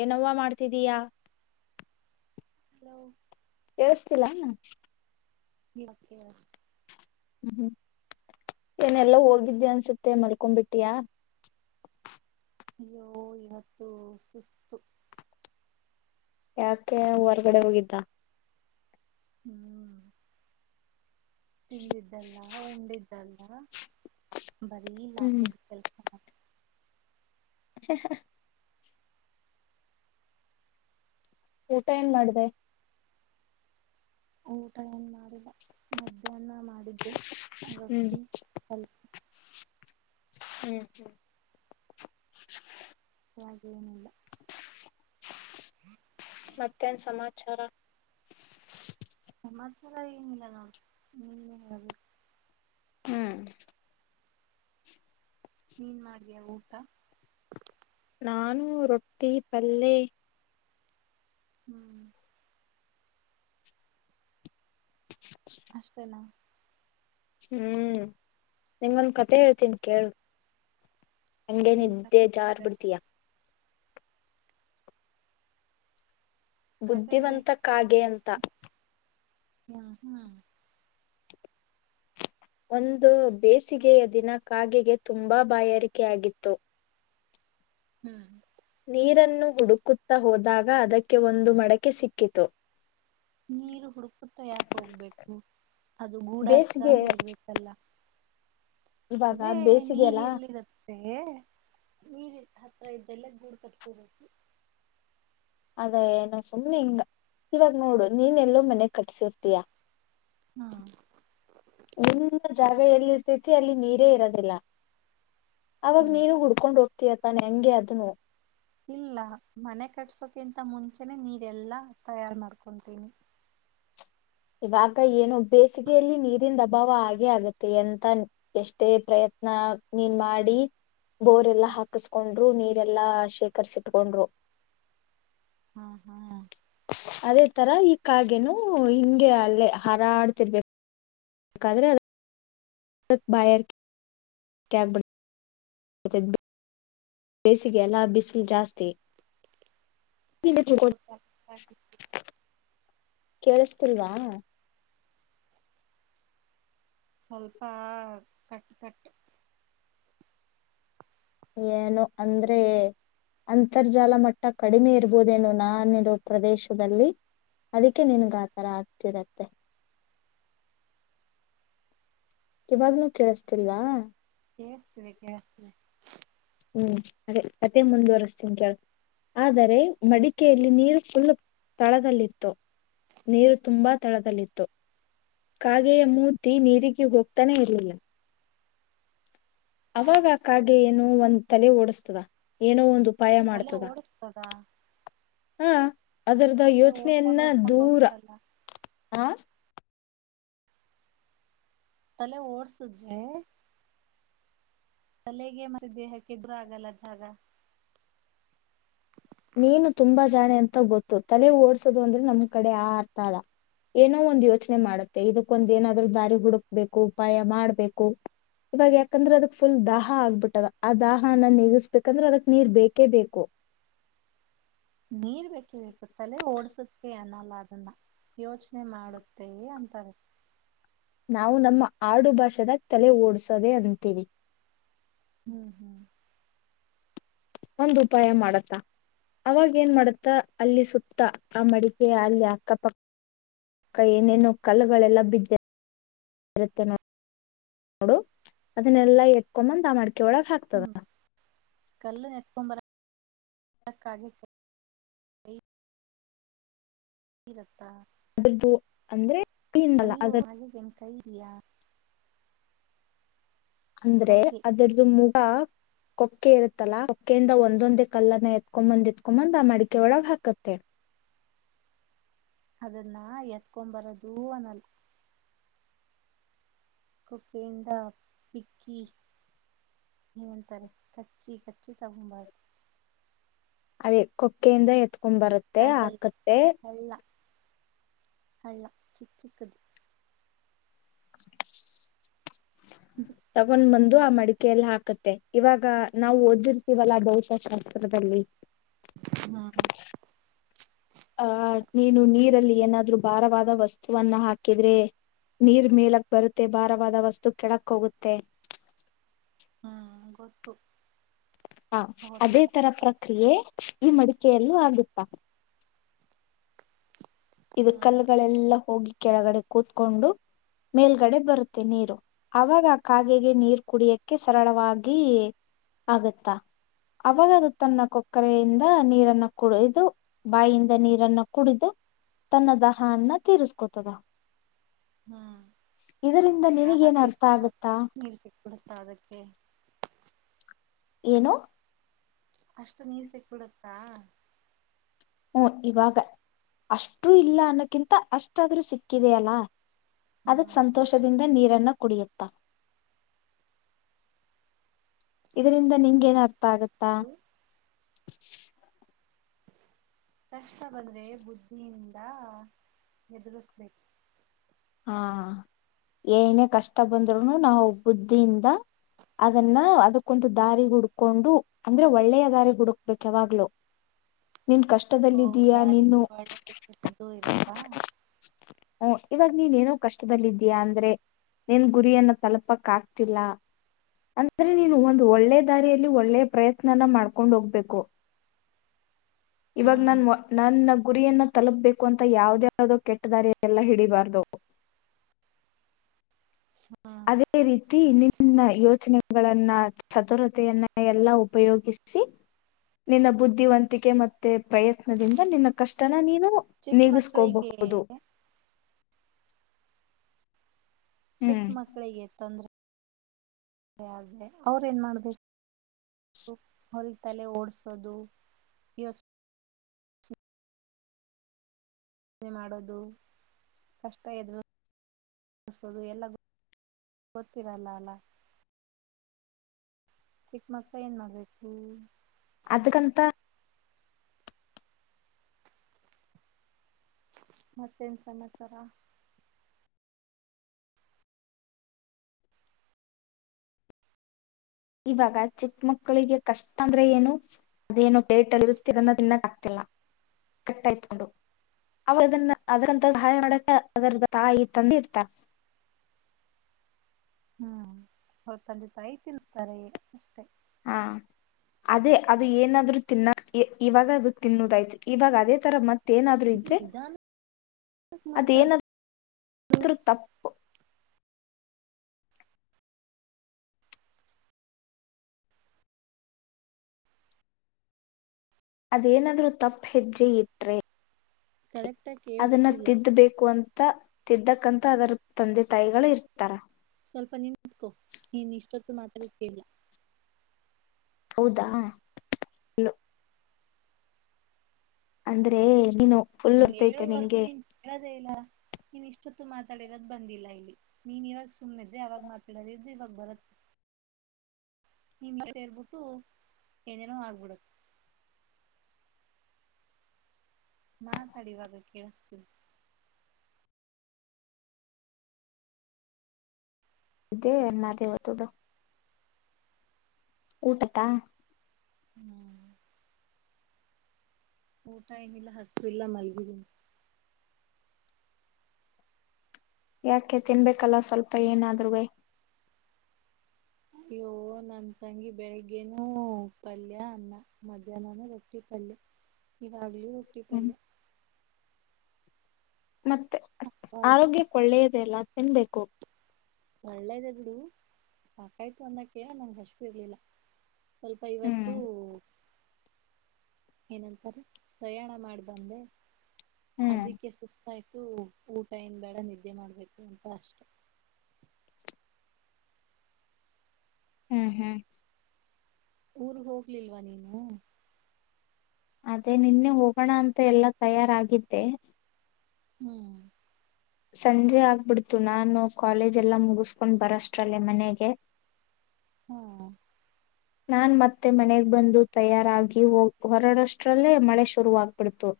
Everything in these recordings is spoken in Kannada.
ಏನವ್ವ ಮಾಡ್ತಿದ್ದೀಯಾ. ಹಲೋ. ಎಳ್ಸ್ತಿಲ್ಲೇ ನ. [unintelligible] ಹ್ಮ್ ಹ್ಮ್ ಏನೆಲ್ಲ ಹೋಗಿದ್ದೆ ಅನ್ಸುತ್ತೆ ಮಲ್ಕೊಬಿಟ್ಟಿಯ. ಅಯ್ಯೋ ಇವತ್ತು ಸುಸ್ತು. ಯಾಕೆ ಹೊರ್ಗಡೆ ಹೋಗಿದ್ದ. ಹ್ಮ್. ತಿಂದಿದ್ದಲ್ಲಾ ಉಂಡಿದ್ದ ದ್ದೆಲಾ ಬರೀ ಹ್ಮ್ ಲಾಕೋಡ್ ಕೆಲ್ಸ ನಮ್ದ್ [unintelligible] ಊಟ ಏನ್ ಮಾಡ್ದೆ. ಊಟ ಏನ್ ಮಾಡಿಲ್ಲ ಮಧ್ಯಾಹ್ನ ಮಾಡಿದ್ದೆ. ಹ್ಮ್ ರಕಿಲ್ ಹ್ಮ್ ಹ ಹಾಗ ಏನಿಲ್ಲ ಮತ್ತೇನ್ ಸಮಾಚಾರ ಸಮಾಚಾರ ಏನಿಲ್ಲ ಹ್ಮ ಹ್ಮ್ ನೀನ್ ಮಾಡ್ ದ್ಯಾ ಊಟ ನಾನು ರೊಟ್ಟಿ ಪಲ್ಲೆ ಹ್ಮ್ ಅಷ್ಟೇನಾ ಹ್ಮ್ ನಿಂಗೊಂದ್ ಕತೆ ಹೇಳ್ತೀನಿ ಕೇಳ್ ಹಂಗೆ ನೀನ್ ನಿದ್ದೆ ಕತೆ ಜಾರ್ ಬಿಡ್ತೀಯಾ ಕತೆ ಬೇರೆ ಬುದ್ಧಿವಂತ ಕಾಗೆ ಅಂತ ಹಾ ಹ್ಮ ಒಂದು ಬೇಸಿಗೆಯ ದಿನ ಕಾಗೆಗೆ ತುಂಬಾ ಬಾಯಾರಕೆಯಾಗಿತ್ತು ಹ್ಮ್. ನೀರನ್ನು ಹುಡುಕುತ್ತಾ ಹೋದಾಗ ಅದಕ್ಕೆ ಒಂದು ಮಡಕೆ ಸಿಕ್ಕಿತು. ಬೇಸಿಗೆ [inaudible] ಇವಾಗ ಇಗೆ ಬೇಸಿಗೆ ನೀರ್ ಅಲ್ಲಾ ಎಲ್ಲಿರುತ್ತೆ. ನೀರ್ ಹತ್ರ ಇದ್ದಲ್ಲ ಗೂಡ್ ಕಟ್ಕೋಬೇಕು. ಅದ ಏನ ಸುಮ್ನೆ ಹಿಂಗ ಇವಾಗ ನೋಡು ನೀನ್ ಎಲ್ಲೋ ಮನೆ ಕಟ್ಟಿಸಿರ್ತಯಾ. ಹಾ. ಒಂದು ಜಾಗ ಎಲ್ಲಿ ಇರ್ತತಿ ಅಲ್ಲಿ ನೀರೇ ಇರೋದಿಲ್ಲ. ಅವಾಗ ಹ್ಮ್ ನೀನು ಹುಡ್ಕೊಂಡ್ ಹೋಗ್ತ ತಾನೆ ಹಂಗೆ ಅದುನು, ಇಲ್ಲ ಮನೆ ಕಟ್ಸೋಕಿಂತ ಮುಂಚೆನೆ ನೀರೆಲ್ಲಾ ತಯಾರ್ ಮಾಡ್ಕೊತೀನಿ. ಇವಾಗ ಏನು ಬೇಸಿಗೆಯಲ್ಲಿ ನೀರಿಂದ ಅಭಾವ ಹಾಗೇ ಆಗತ್ತೆ. ಅಂತ ಎಷ್ಟೇ ಪ್ರಯತ್ನ ನೀನ್ ಮಾಡಿ ಬೋರ್ ಎಲ್ಲ ಹ್ಮ ಹಾಕಸ್ಕೊಂಡ್ರು, ನೀರ್ ಎಲ್ಲಾ ಶೇಖರ್ಸಿಟ್ಕೊಂಡ್ರು, ಹಾ, ಹಾ ಅದೇ ತರ ಈ ಕಾಗೇನು ಹಿಂಗೆ ಅಲ್ಲೇ ಹರಾಡ್ತಿರ್ಬೇಕದ್ರೆ, ಅಧಿಕ್ ಬಾಯಾರಿಕೆ ಆಗ್ಬಿಡ್ತು, [inaudible] ಬೇಸಿಗೆ ಎಲ್ಲಾ ಬಿಸಿಲು ಜಾಸ್ತಿ. [inaudible] ಕೇಳಿಸ್ತಿಲ್ವಾ, ಸ್ವಲ್ಪ ಕಟ್, ಕಟ್ ಏನೋ ಅಂದ್ರೆ ಅಂತರ್ಜಾಲ ಮಟ್ಟ ಕಡಿಮೆ ಇರ್ಬೋದೇನು, ನಾನಿರೋ ಪ್ರದೇಶದಲ್ಲಿ ಅದಕ್ಕೆ ನಿನಗಾ ಥರ ಆಗ್ತಿರತ್ತೆ. ಇವಾಗ್ನೂ ಕೇಳಿಸ್ತಿಲ್ವಾ. ಕೇಳಿಸ್ತಿದೆ, ಕೇಳಿಸ್ತಿದೆ ಹ್ಮ್ ಅದೇ ಕತೆ ಮುಂದುವರೆಸ್ತೀನ್ ಕೇಳು ಆದರೆ ಮಡಿಕೆಯಲ್ಲಿ ನೀರು ಫುಲ್ ತಳದಲ್ಲಿತ್ತು. ನೀರು ತುಂಬಾ ತಳದಲ್ಲಿತ್ತು. ಕಾಗೆಯ ಮೂತಿ ನೀರಿಗೆ ಹೋಗ್ತಾನೆ ಇರ್ಲಿಲ್ಲ. ಅವಾಗ ಆ ಕಾಗೆ ಏನೋ ಒಂದ್ ತಲೆ ಓಡಸ್ತದ ಏನೋ ಒಂದು ಉ ತಲೆ ಓಡಸ್ತದ. ಹಾ. ಅದರದ್ದ ಓಡ್ಕೊಂಡ್ ಯೋಚನೆಯನ್ನ ಓಡ್ಕೊಂಡ್ ದೂರ ಹೋಗ್ಬಿಡಲ್ಲ ಆ ತಲೆ ಓಡ್ಸುದ್ರೆ ತಲೆಗೆ ಮತ್ತೆ ದೇಹಕ್ಕೆ ಎದುರು ಆಗಲ್ಲ. ಜಾಗ ನೀನು ತುಂಬಾ ಜಾಣೆ ಅಂತ ಗೊತ್ತು. ತಲೆ ಓಡ್ಸೋದು ಅಂದ್ರೆ ನಮ್ ಕಡೆ ಆ ಅರ್ಥ ಅಲ್ಲ. ಏನೋ ಒಂದ್ ಯೋಚನೆ ಮಾಡುತ್ತೆ ಇದಕ್ಕೊಂದು ಏನಾದ್ರು ದಾರಿ ಹುಡುಕ್ಬೇಕು, ಉಪಾಯ ಮಾಡ್ಬೇಕು, ಇವಾಗ ಯಾಕಂದ್ರೆ ಅದಕ್ ಫುಲ್ ದಾಹ ಆಗ್ಬಿಟ್ಟದ. ಆ ದಾಹನ್ನ ನೀಗಸ್ಬೇಕಂದ್ರೆ ಅದಕ್ ನೀರ್ ಬೇಕೇ ಬೇಕು. ನೀರ್ ಬೇಕೇ ಬೇಕು. ತಲೆ ಓಡ್ಸಕ್ಕೆ ಅನ್ನ ಲ್ಲ ಅದನ್ನ ಯೋಚನೆ ಮಾಡುತ್ತೇ ಅಂತಾರೆ. ನಾವು ನಮ್ಮ ಆಡು ಭಾಷೆದಾಗ ತಲೆ ಓಡ್ಸೋದೆೇ ಅಂತೀವಿ. ಹ್ಮ್, ಹ್ಮ್ ಒಂದ್ ಉಪಾಯ ಮಾಡತ್ತ, ಅವಾಗ ಏನ್ ಮಾಡತ್ತ, ಅಲ್ಲಿ ಸುತ್ತ ಆ ಮಡಿಕೆ ಅಲ್ಲಿ ಅಕ್ಕಪಕ್ಕಕ್ಕ ಏನೇನು ಕಲ್ಲುಗಳೆಲ್ಲ ಬಿದ್ದ ಇರುತ್ತೆ ನೋಡು ಅದನ್ನೆಲ್ಲಾ ಎತ್ಕೊ ಬಂದ್ ಆ ಮಡಿ ಕೆ ಒಳಗ ಹಾಕ್ತದ. ಕಲ್ಲುನ ಎತಕೂಂಡ ಬರಕ ಹಾಗುತ್ತ ಈವತ್ತ ಅದು ಅಂದ್ರೆ ಹ್ಯೂ ಅಲ್ಲ ಅದ ಅವರಿಗೆನ ಕೈ ಇಲ್ಲವ ಅಂದ್ರೆ ಕೊಕ್ಕೆ ಅದರ್ದು ಮುಖ ಕೊಕ್ಕೆ ಇರುತ್ತಲಾ ಕೊಕ್ಕೆೆಯಿಂದ ಒಂದೊಂದೇ ಕಲ್ಲನ್ನ ಎತ್ಕೊಂಬಂದ್ ಎತ್ಕೊಂಬಂದ್ ಆ ಮಡಿಕೆ ಒಳಗೆ ಹಾಕತ್ತೆ ಅದನ್ನ ಎತ್ಕೊ ಬರಂದು ಅನ್ನಲ್ಲ ಕುಕ್ಕೆಯಿಂದ ಪಿಕ್ಕಿ ಏನಂತಾರೆ ಕಚ್ಚಿ ಕಚ್ಚಿ ಬಾದ ಅದೇ ಕೊಕ್ಕೆೆಯಿಂದ ಎತ್ ಕುಂಬರತ್ತೆ ಆಕತ್ತೆ ಅಲ್ಲ ಚಿ ಚಿಕ್ಕದ [unintelligible] ತಗೊಂಡ್ ಬಂದ ದು ಆ ಮಡಿಕೆ ಎಲ್ಲ ಹಾಕತ್ತೆ ಇವಾಗ ನಾವು ಓದಿರ್ತೀವಲ್ಲಾ ಭೌತಶಾಸ್ತ್ರದಲ್ಲಿ ಹಾ ಆಹ ನೀನು ನೀರಲ್ಲಿ ಏನಾದ್ರರು ಭಾರವಾದ ವಸ್ತುವನ್ನ ಹಾಕಿದ್ರೆ ನೀರ್ ಮೇಲಕ್ ಬರುತ್ತೆ ಭಾರವಾದ ವಸ್ತು ಕೆಳಕ್ ಹೋಗುತ್ತೆ ಹ್ಮ್ ಗೊತ್ತು ಹಾ ಅದೇ ತರ ಭೌತಶಾಸ್ತ್ರ ಪ್ರಕ್ರಿಯೆ ಈ ಮಡಿಕೆಯಲ್ಲೂ ಆಗುತ್ತಾ ಇದು ಹ್ಮ್ ಕಲ್ಲುಗಳೆಲ್ಲಾ ಹೋಗಿ ಕೆಳಗಡೆ ಕೂತ್ಕೊಂಡು ಮೇಲ್ಗಡೆ ಬರುತ್ತೆ ನೀರು ಅವಾಗ ಕಾಗೆಗೆ ನೀರು ಕುಡಿಯಕ್ಕೆ ಸರಳವಾಗಿ ಆಗತ್ತ ಅವಾಗ ಅದು ತನ್ನ ಕೊಕ್ಕರೆಯಿಂದ ನೀರನ್ನ ಕುಡಿದು ಬಾಯಿಂದ ನೀರನ್ನ ಕುಡಿದು ತನ್ನ ದಹ ಅನ್ನ ತೀರಿಸಕೊತದ ಹ್ಮ್ ದಾ ಹ ಅರ್ಥ ತೀರಸಕೂಳಕ್ಕೆ ಆಗತ್ತಾ ನೀರ್ ಸಿಕ್ಬಿಡತ ಅದಕ್ಕೆ ಏನು ಅಷ್ಟು ನೀರ ಸಿಕ್ಕಬಿಡುತ್ತಾ ಹ್ಮ ಇವಾಗ ಅಷ್ಟೂ ಇಲ್ಲ ಅನ್ನೋಕ್ಕಿಂತ ಅಷ್ಟಾದ್ರೂ ಸಿಕ್ಕಿದೆ ಅಲ್ಲ ಅದಕ್ಕೆ ಹ್ಮ್ ಸಂತೋಷದಿಂದ ನೀರನ್ನು ಕುಡಿಯತ್ತ ಇದರಿಂದ ನಿನ್ಗೆ ಏನ್ ಅರ್ಥ ಆಗತ್ತಾ [inaudible] ಕಷ್ಟ ಬಂದ್ರೆ ಬುದ್ಧಿಯಿಂದ ಎದುರಿಸ್ಬೇಕು ಹಾ ಏನೇ ಕಷ್ಟ ಬಂದ್ರು ನಾವು ಬುದ್ಧಿಯಿಂದ ಅದನ್ನ ಅದಕ್ಕೊಂದು ದಾರಿ ಹುಡ್ಕೊಂಡು ಅಂದ್ರೆ ಒಳ್ಳೆಯ ದಾರಿ ಹುಡ್ಕ್ಬೇಕ್ ಯಾವಾಗ್ಲು ಓ ದಾರಲಿ ಒಳ್ಳೆದ್ದು ಕೆಟ್ಟದು ಇರತ್ತಾ ಹ ಇವಾಗ ನೀನ್ ಏನೋ ಕಷ್ಟದಲ್ಲಿದ್ದೀಯಾ ಅಂದ್ರೆ ನೀನ್ ಗುರಿಯನ್ನ ತಲುಪಕ್ ಆಗ್ತಿಲ್ಲ ಅಂದ್ರೆ ನೀನು ಒಂದು ಒಳ್ಳೆ ದಾರಿಯಲ್ಲಿ ಒಳ್ಳೆ ಪ್ರಯತ್ನನ ಮಾಡ್ಕೊಂಡ್ ಹೋಗ್ಬೇಕು ಇವಾಗ ಹ್ಮ್ ನಾನ್ ನನ್ನ ಗುರಿಯನ್ನ ತಲುಪಬೇಕು ಅಂತ ಯಾವುದ್ಯಾದೋ ಕೆಟ್ಟದಾರಿ ಎಲ್ಲ ಹಿಡಿಬಾರ್ದು ಹ್ಮ್ ಅದೇ ರೀತಿ ನಿನ್ನ ಯೋಚನೆಗಳನ್ನ ಚತುರತೆಯನ್ನ ಎಲ್ಲ ಉಪಯೋಗಿಸಿ ನಿನ್ನ ಬುದ್ಧಿವಂತಿಕೆ ಮತ್ತೆ ಪ್ರಯತ್ನದಿಂದ ನಿನ್ನ ಕಷ್ಟನ ನೀನು ಚಿಕ್ಕ ನೀಗಿಸ್ಕೋಬಹುದು. ಮಕ್ಕಳಿಗೆ ಚಿಕ್ಕ ಹ್ಮ್ ಮಕ್ಳಿಗೆ ತೊಂದ್ರೆ ಆದ್ರೆ ಅವ್ರೇನ್ ಮಾಡ್ಬೇಕು ಅವ್ರಿಗೆ ತಲೆ ಓಡ್ಸೋದು ಇವತ್ ಯೋಚನೆ ಮಾಡೋದು ಕಷ್ಟ ಇದುರ್ಸೋದು ಎಲ್ಲ ಗೊತ್ತಿರಲ್ಲ ಅಲ್ಲ ಚಿಕ್ಕಮಕ್ಕಳ ಏನ್ ಮಾಡ್ಬೇಕು ಅದಕ್ಕಂತ ಮತ್ತೇನ್ ಸಮಾಚಾರ ಇವಾಗ ಚಿಕ್ಕ ಮಕ್ಕಳಿಗೆ ಕಷ್ಟ ಅಂದ್ರೆ ಏನು ಅದೇನು ಪೇಟ ಅಲ್ಲಿ ಇರುತ್ತೀರನ್ನೋ ತಿನ್ನಕ್ ಆಗ್ತಿಲ್ಲ ಕಟ್ಟಾಯಕೊಂಡು ಅವ್ರ ಅದನ್ನ ಅದ್ರಂತ ಸಹಾಯ ಮಾಡಕ ಅದರ ತಾಯಿ ತಂದ ಇರ್ತಾರ ಹ್ಮ್ ಅವ್ರ ತಂದೆ ತಾಯಿ ತತೀರಾಸ್ತಾರೆ ಅಷ್ಟೆ ಹಾ ಅದೇ ಅದು ಏನಾದ್ ತಿನ್ನ ಇವಾಗ ಅದು ತಿನ್ನುದಾಯ್ತು ಇವಾಗ ಅದೇ ತರ ಮತ್ತ ಏನಾದ್ರೂ ಇದ್ರೆ ನಿಧಾನಕ್ ಮಾತಾಡ ಅದೇನಾದ್ರೂ ತಪ್ಪು ಅದೇನಾದ್ರೂ ತಪ್ ಹೆಜ್ಜೆ ಇಟ್ರೆ ಕರೆಕ್ಟ್ ಆಗಿ ಅದನ್ನ ಕೇಳಿಸ್ತಿಲ್ಲ ತಿದ್ದಬೇಕು ಅಂತ ತಿದ್ದಕ್ಕಂತ ಅದರ ತಂದೆ ತಾಯಿಗಳು ಇರ್ತಾರ ಸ್ವಲ್ಪ ನಿಂತ್ಕೊ ನೀನ್ ಇಷ್ಟೊತ್ತು ಮಾತಾಡದ್ ಕೇಳಿಸಿಲ್ಲ ಹೌದಾ ಲೋ ಅಂದ್ರೆ ನೀನು ಫುಲ್ ನೀ ಇರ್ತೈತೆ ಹೇಳೋವರ್ಗು ನಿಂಗೆ ನೀನ್ ಹೇಳೋದೇ ಇಲ್ಲ ನೀನ್ ಇಷ್ಟೊತ್ತು ಮಾತಾಡಿರೋದು ಬಂದಿಲ್ಲ ಇಲ್ಲಿ ನೀನ್ ಇವಾಗ ಸುಮ್ಮ್ ಇದ್ರೆ ಅವಾವಾಗ ಮಾತಾಡದಿದೆ ಇವಾಗ ಬರತ್ತೆ ನಿನ್ ಸೇರ್ಬಿಟ್ಟು ಏನೇನೋ ಆಗ್ಬಿಡತ್ತ ಮಾತಾಡಿ ಇವಾಗ ಕೇಳಿಸ್ತಾಐತೆ ಇದೇ ಒಂದು ಮಾತ್ ಹೇಳುತ್ತಿದು ಊಟದಾ ಹ್ಮ್ ಊಟ ಏನಿಲ್ಲ ಹಸ್ವಿಲ್ಲ ಇಲ್ಲ ಮಲ್ಗಿದ್ಧಿನಿ ಯಾಕೆ ತಿನ್ಬೇಕಲ್ಲ ಸ್ವಲ್ಪ ಏನಾದ್ರುವೇ ಅಯ್ಯೋ ನನ್ ತಂಗಿ ಬೆಳಿಗ್ಗೆನೂ ಪಲ್ಯ ಅನ್ನ ಮಧ್ಯಾಹ್ನನೂ ರೊಟ್ಟಿ ಪಲ್ಯ ಇವಾಗ ಹ್ಮ್ ಕಟ್ಟಿತ್ತಲ್ಲ [unintelligible] ಮತ್ತೆ ಸಾಕಾಯ್ತು ಆರೋಗ್ಯಕ್ಕ್ ಒಳ್ಳೆಯದೆ ಅಲ್ಲ ಎನ್ಬೇಕು ಒಳ್ಳೇದೆ ಬಿಡು ಸಾಕಾಯ್ತು ಅಂದಕ ನಂಗಗೆ ಹಸ ಇರ್ಲಿಲ್ಲ ಸ್ವಲ್ಪ ಇವತ್ತು ಹ್ಮ್ ಏನಂತಾರೆ ಪ್ರಯಾಣ ಮಾಡಿ ಬಂದೆ ಹ್ಮ್ ಅದಕ್ಕೆ ಸುಸ್ತಾಯ್ತು ಊಟ ಇನ್ ಬೇಡ ನಿದ್ದೆ ಮಾಡ್ಬೇಕು ಅಂತ ಅಷ್ಟೆ ಹ್ಮ್ ಹ್ಮ್ ಊರ್ ಹೋಗ್ಲಿಲ್ವಾ ನೀನು ಅದೇ ನಿನ್ನೆ ಹೋಗೋಣ ಅಂತ ಎಲ್ಲಾ ತಯಾರಾಗಿದ್ದೆ ಹ್ಮ್ ಸಂಜೆ ಆಗ್ಬಿಡ್ತು ನಾನು ಕಾಲೇಜ ಎಲ್ಲ ಮುಗಿಸಕೊಂಡ್ ಬರಷ್ಟ್ರಲ್ಲೇ ಮನೆಗೆ ಹ್ಮ ನಾ ಮತ್ತೆ ಮನೆಗೆ ಬಂದು ತಯಾರಾಗಿ ಹ ಹೊರಡಷ್ಟ್ರಲ್ಲೇ ಮಳೆ ಶುರುವಾಗ್ಬಿಡ್ತು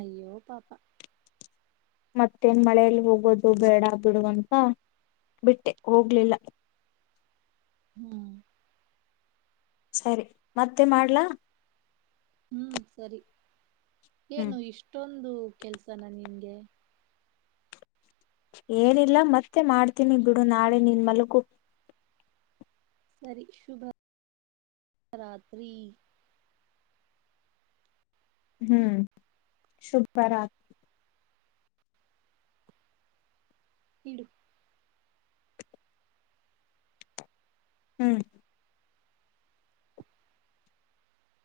ಅಯ್ಯೋ ಪಾಪಾ ಮತ್ತೇನ್ ಮಳೇೆಯಲ್ಲಿ ಹೋಗೋದು ಬೇಡ ಬಿಡುುವಂತ ಬಿಟ್ಟೆ ಹೋಗ್ಲಿಲ್ಲ ಹ್ಮ್ ಸರಿ ಮತ್ತೆ ಮಾಡ್ಲಾ ಹ್ಮ್ ಸರಿ ಹ್ಮ್ ಏನು ಇಷ್ಟೊಂದು ಒಂದು ಕೆಲ್ಸನಾ ನಿಂಗೆ ಏನಿಲ್ಲ ಮತ್ತೆ ಮಾಡ್ತೀನಿ ಬಿಡು ನಾಳೆ ನಿನ್ ಮಲಕು ಸರಿ ಶುಭ ರಾತ್ರಿ ಹ್ಮ್ ಶುಭ ಬರತ್ ಇಡು ಹ್ಮ್